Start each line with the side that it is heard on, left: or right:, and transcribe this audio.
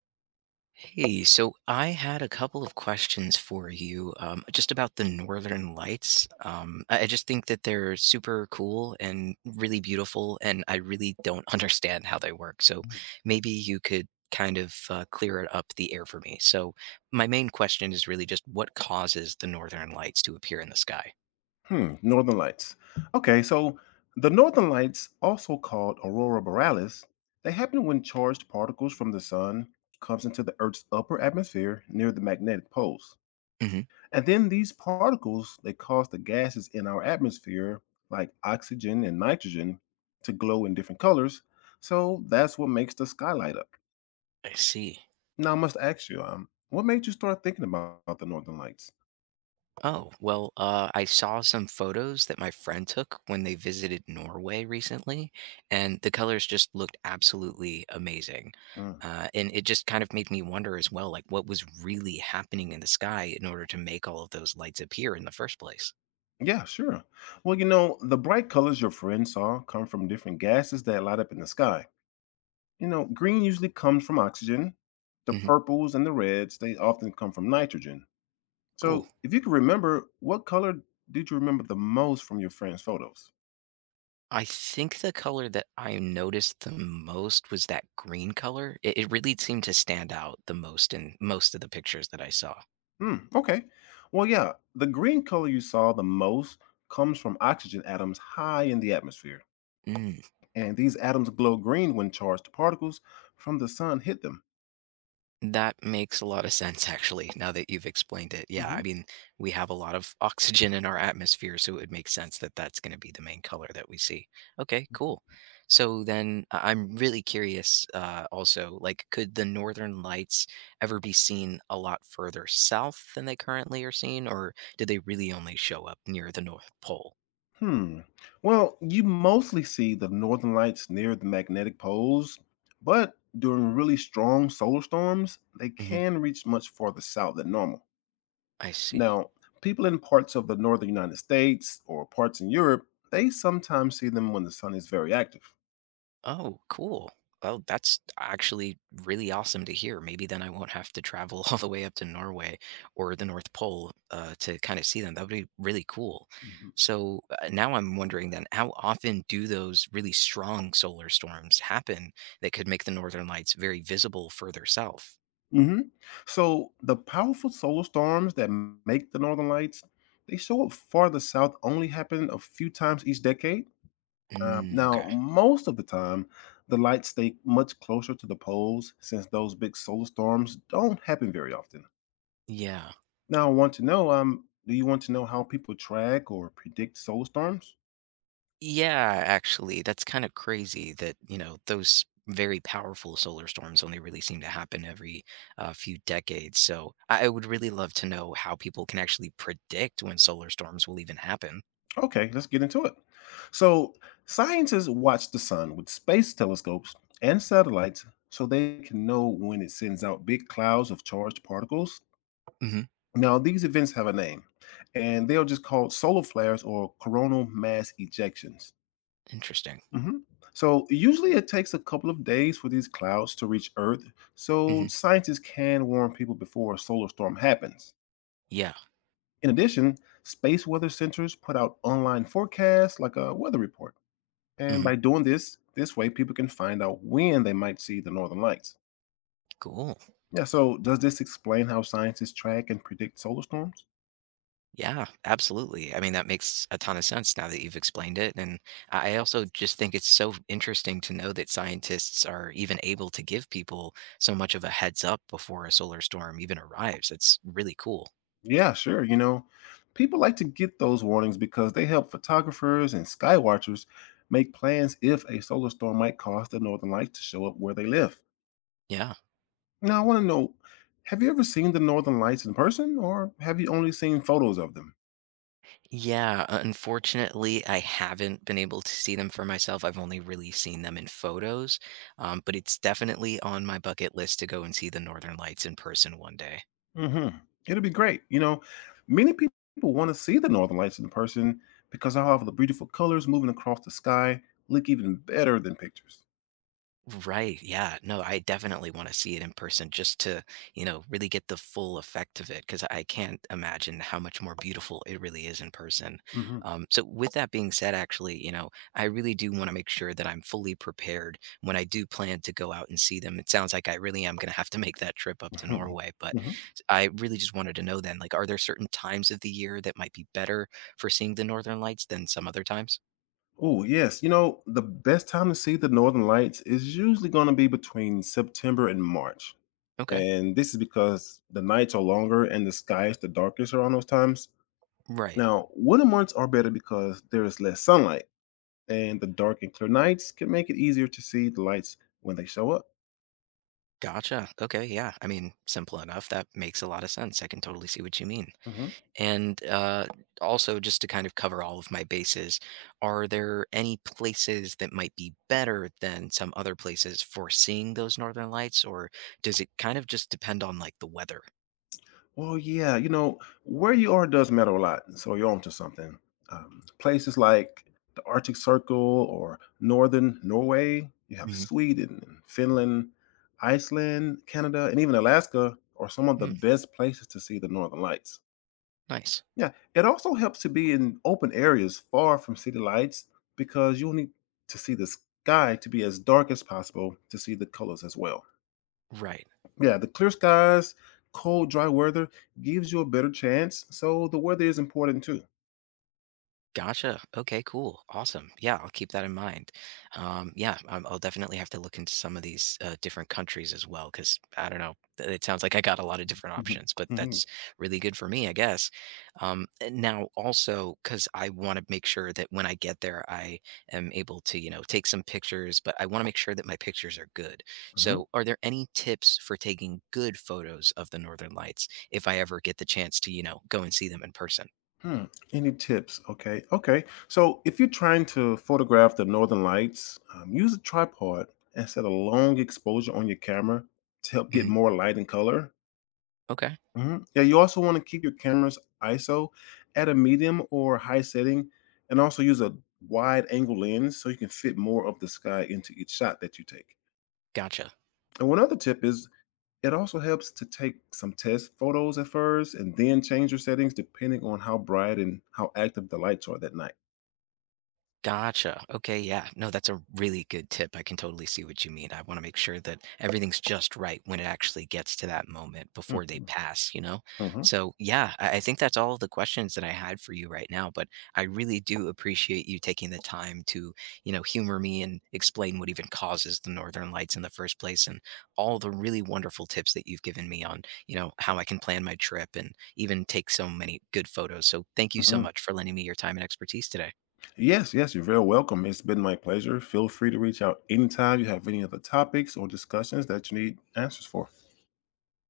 right: Hey, so I had a couple of questions for you, just about the Northern Lights. I just think that they're super cool and really beautiful, and I really don't understand how they work. So maybe you could kind of clear it up the air for me. So my main question is really just what causes the Northern Lights to appear in the sky?
left: Hmm, Northern Lights. Okay, so the Northern Lights, also called aurora borealis, they happen when charged particles from the sun comes into the Earth's upper atmosphere near the magnetic poles.
right: Hmm.
left: And then these particles, they cause the gases in our atmosphere like oxygen and nitrogen to glow in different colors. So that's what makes the sky light up.
right: I see.
left: Now I must ask you, what made you start thinking about the Northern Lights?
right: Oh, well, I saw some photos that my friend took when they visited Norway recently, and the colors just looked absolutely amazing.
left: Hmm.
right: And it just kind of made me wonder as well, like what was really happening in the sky in order to make all of those lights appear in the first place.
left: Yeah, sure. Well, you know, the bright colors your friend saw come from different gases that light up in the sky. You know, green usually comes from oxygen. The
right: Hmm.
left: purples and the reds, they often come from nitrogen.
right: Cool.
left: So, if you can remember, what color did you remember the most from your friend's photos?
right: I think the color that I noticed the most was that green color. It really seemed to stand out the most in most of the pictures that I saw.
left: Hmm, okay. Well, yeah, the green color you saw the most comes from oxygen atoms high in the atmosphere.
right: Mm.
left: And these atoms glow green when charged particles from the sun hit them.
right: That makes a lot of sense, actually, now that you've explained it. Yeah,
left: Hmm.
right: I mean, we have a lot of oxygen in our atmosphere, so it would make sense that that's going to be the main color that we see. Okay, cool. So then I'm really curious also, like, could the northern lights ever be seen a lot further south than they currently are seen, or do they really only show up near the North Pole?
left: Hmm. Well, you mostly see the northern lights near the magnetic poles, but during really strong solar storms, they
right: Hmm.
left: can reach much farther south than normal.
right: I see.
left: Now, people in parts of the northern United States or parts in Europe, they sometimes see them when the sun is very active.
right: Oh, cool. Well, that's actually really awesome to hear. Maybe then I won't have to travel all the way up to Norway or the North Pole to kind of see them. That would be really cool.
left: Hmm
right: So now I'm wondering then, how often do those really strong solar storms happen that could make the northern lights very visible further south?
left: hmm So, the powerful solar storms that make the northern lights, they show up farther south only happen a few times each decade.
right: Mm, okay.
left: Now, most of the time, the lights stay much closer to the poles since those big solar storms don't happen very often.
right: Yeah.
left: Now, I want to know, do you want to know how people track or predict solar storms?
right: Yeah, actually, that's kind of crazy that, you know, those very powerful solar storms only really seem to happen every few decades. So I would really love to know how people can actually predict when solar storms will even happen.
left: Okay, let's get into it. So, scientists watch the sun with space telescopes and satellites so they can know when it sends out big clouds of charged particles.
right: Hmm.
left: Now, these events have a name, and they are just called solar flares or coronal mass ejections.
right: Interesting.
left: Mhm. So usually it takes a couple of days for these clouds to reach Earth, so
right: Hmm.
left: scientists can warn people before a solar storm happens.
right: Yeah.
left: In addition, space weather centers put out online forecasts like a weather report. And
right: Hmm.
left: by doing this way people can find out when they might see the northern lights.
right: Cool.
left: Yeah, so does this explain how scientists track and predict solar storms?
right: Yeah, absolutely. I mean, that makes a ton of sense now that you've explained it. And I also just think it's so interesting to know that scientists are even able to give people so much of a heads up before a solar storm even arrives. It's really cool.
left: Yeah, sure. You know, people like to get those warnings because they help photographers and sky watchers make plans if a solar storm might cause the northern lights to show up where they live.
right: Yeah.
left: Now, I want to know, have you ever seen the northern lights in person or have you only seen photos of them?
right: Yeah. Unfortunately, I haven't been able to see them for myself. I've only really seen them in photos, but it's definitely on my bucket list to go and see the Northern Lights in person one day.
left: Hmm It'll be great. You know, many people want to see the northern lights in person because of all the beautiful colors moving across the sky look even better than pictures.
right: Right. Yeah. No, I definitely want to see it in person just to, you know, really get the full effect of it because I can't imagine how much more beautiful it really is in person.
left: Hmm
right: So, with that being said, actually, you know, I really do want to make sure that I'm fully prepared when I do plan to go out and see them. It sounds like I really am going to have to make that trip up to Norway, but I really just wanted to know then, like, are there certain times of the year that might be better for seeing the Northern Lights than some other times?
left: Oh, yes. You know, the best time to see the northern lights is usually going to be between September and March.
right: Okay.
left: And this is because the nights are longer and the sky is the darkest around those times.
right: Right.
left: Now, winter months are better because there is less sunlight, and the dark and clear nights can make it easier to see the lights when they show up.
right: Gotcha. Okay. Yeah. I mean, simple enough. That makes a lot of sense. I can totally see what you mean.
left: Mhm.
right: And also, just to kind of cover all of my bases, are there any places that might be better than some other places for seeing those northern lights, or does it kind of just depend on like the weather?
left: Well, yeah, you know, where you are does matter a lot. So you're onto something. Places like the Arctic Circle or northern Norway, you have
right: Mm-hmm.
left: Sweden and Finland, Iceland, Canada, and even Alaska are some of the
right: Hmm.
left: best places to see the northern lights.
right: Nice.
left: Yeah, it also helps to be in open areas far from city lights because you'll need to see the sky to be as dark as possible to see the colors as well.
right: Right.
left: Yeah, the clear skies, cold, dry weather gives you a better chance. So the weather is important too.
right: Gotcha. Okay, cool. Awesome. Yeah, I'll keep that in mind. Yeah, I'll definitely have to look into some of these different countries as well because I don't know. It sounds like I got a lot of different
left: Mhm,
right: options, but
left: mhm,
right: that's really good for me, I guess. And now, also, because I want to make sure that when I get there, I am able to, you know, take some pictures, but I want to make sure that my pictures are good.
left: mhm.
right: So, are there any tips for taking good photos of the Northern Lights if I ever get the chance to, you know, go and see them in person?
left: Hmm. Any tips? Okay. Okay. So if you're trying to photograph the northern lights, use a tripod and set a long exposure on your camera to help get
right: Hmm.
left: more light and color.
right: Okay,
left: Mhm. Yeah, you also want to keep your camera's ISO at a medium or high setting and also use a wide angle lens so you can fit more of the sky into each shot that you take.
right: gotcha.
left: And one other tip is, it also helps to take some test photos at first and then change your settings depending on how bright and how active the lights are that night.
right: Gotcha. Okay, yeah. No, that's a really good tip. I can totally see what you mean. I want to make sure that everything's just right when it actually gets to that moment before they
left: Mhm,
right: pass, you know?
left: mhm,
right: So, yeah, I think that's all the questions that I had for you right now, but I really do appreciate you taking the time to, you know, humor me and explain what even causes the northern lights in the first place and all the really wonderful tips that you've given me on, you know, how I can plan my trip and even take so many good photos. So, thank you so
left: mhm.
right: much for lending me your time and expertise today.
left: Yes, yes, you're very welcome. It's been my pleasure. Feel free to reach out anytime you have any other topics or discussions that you need answers for.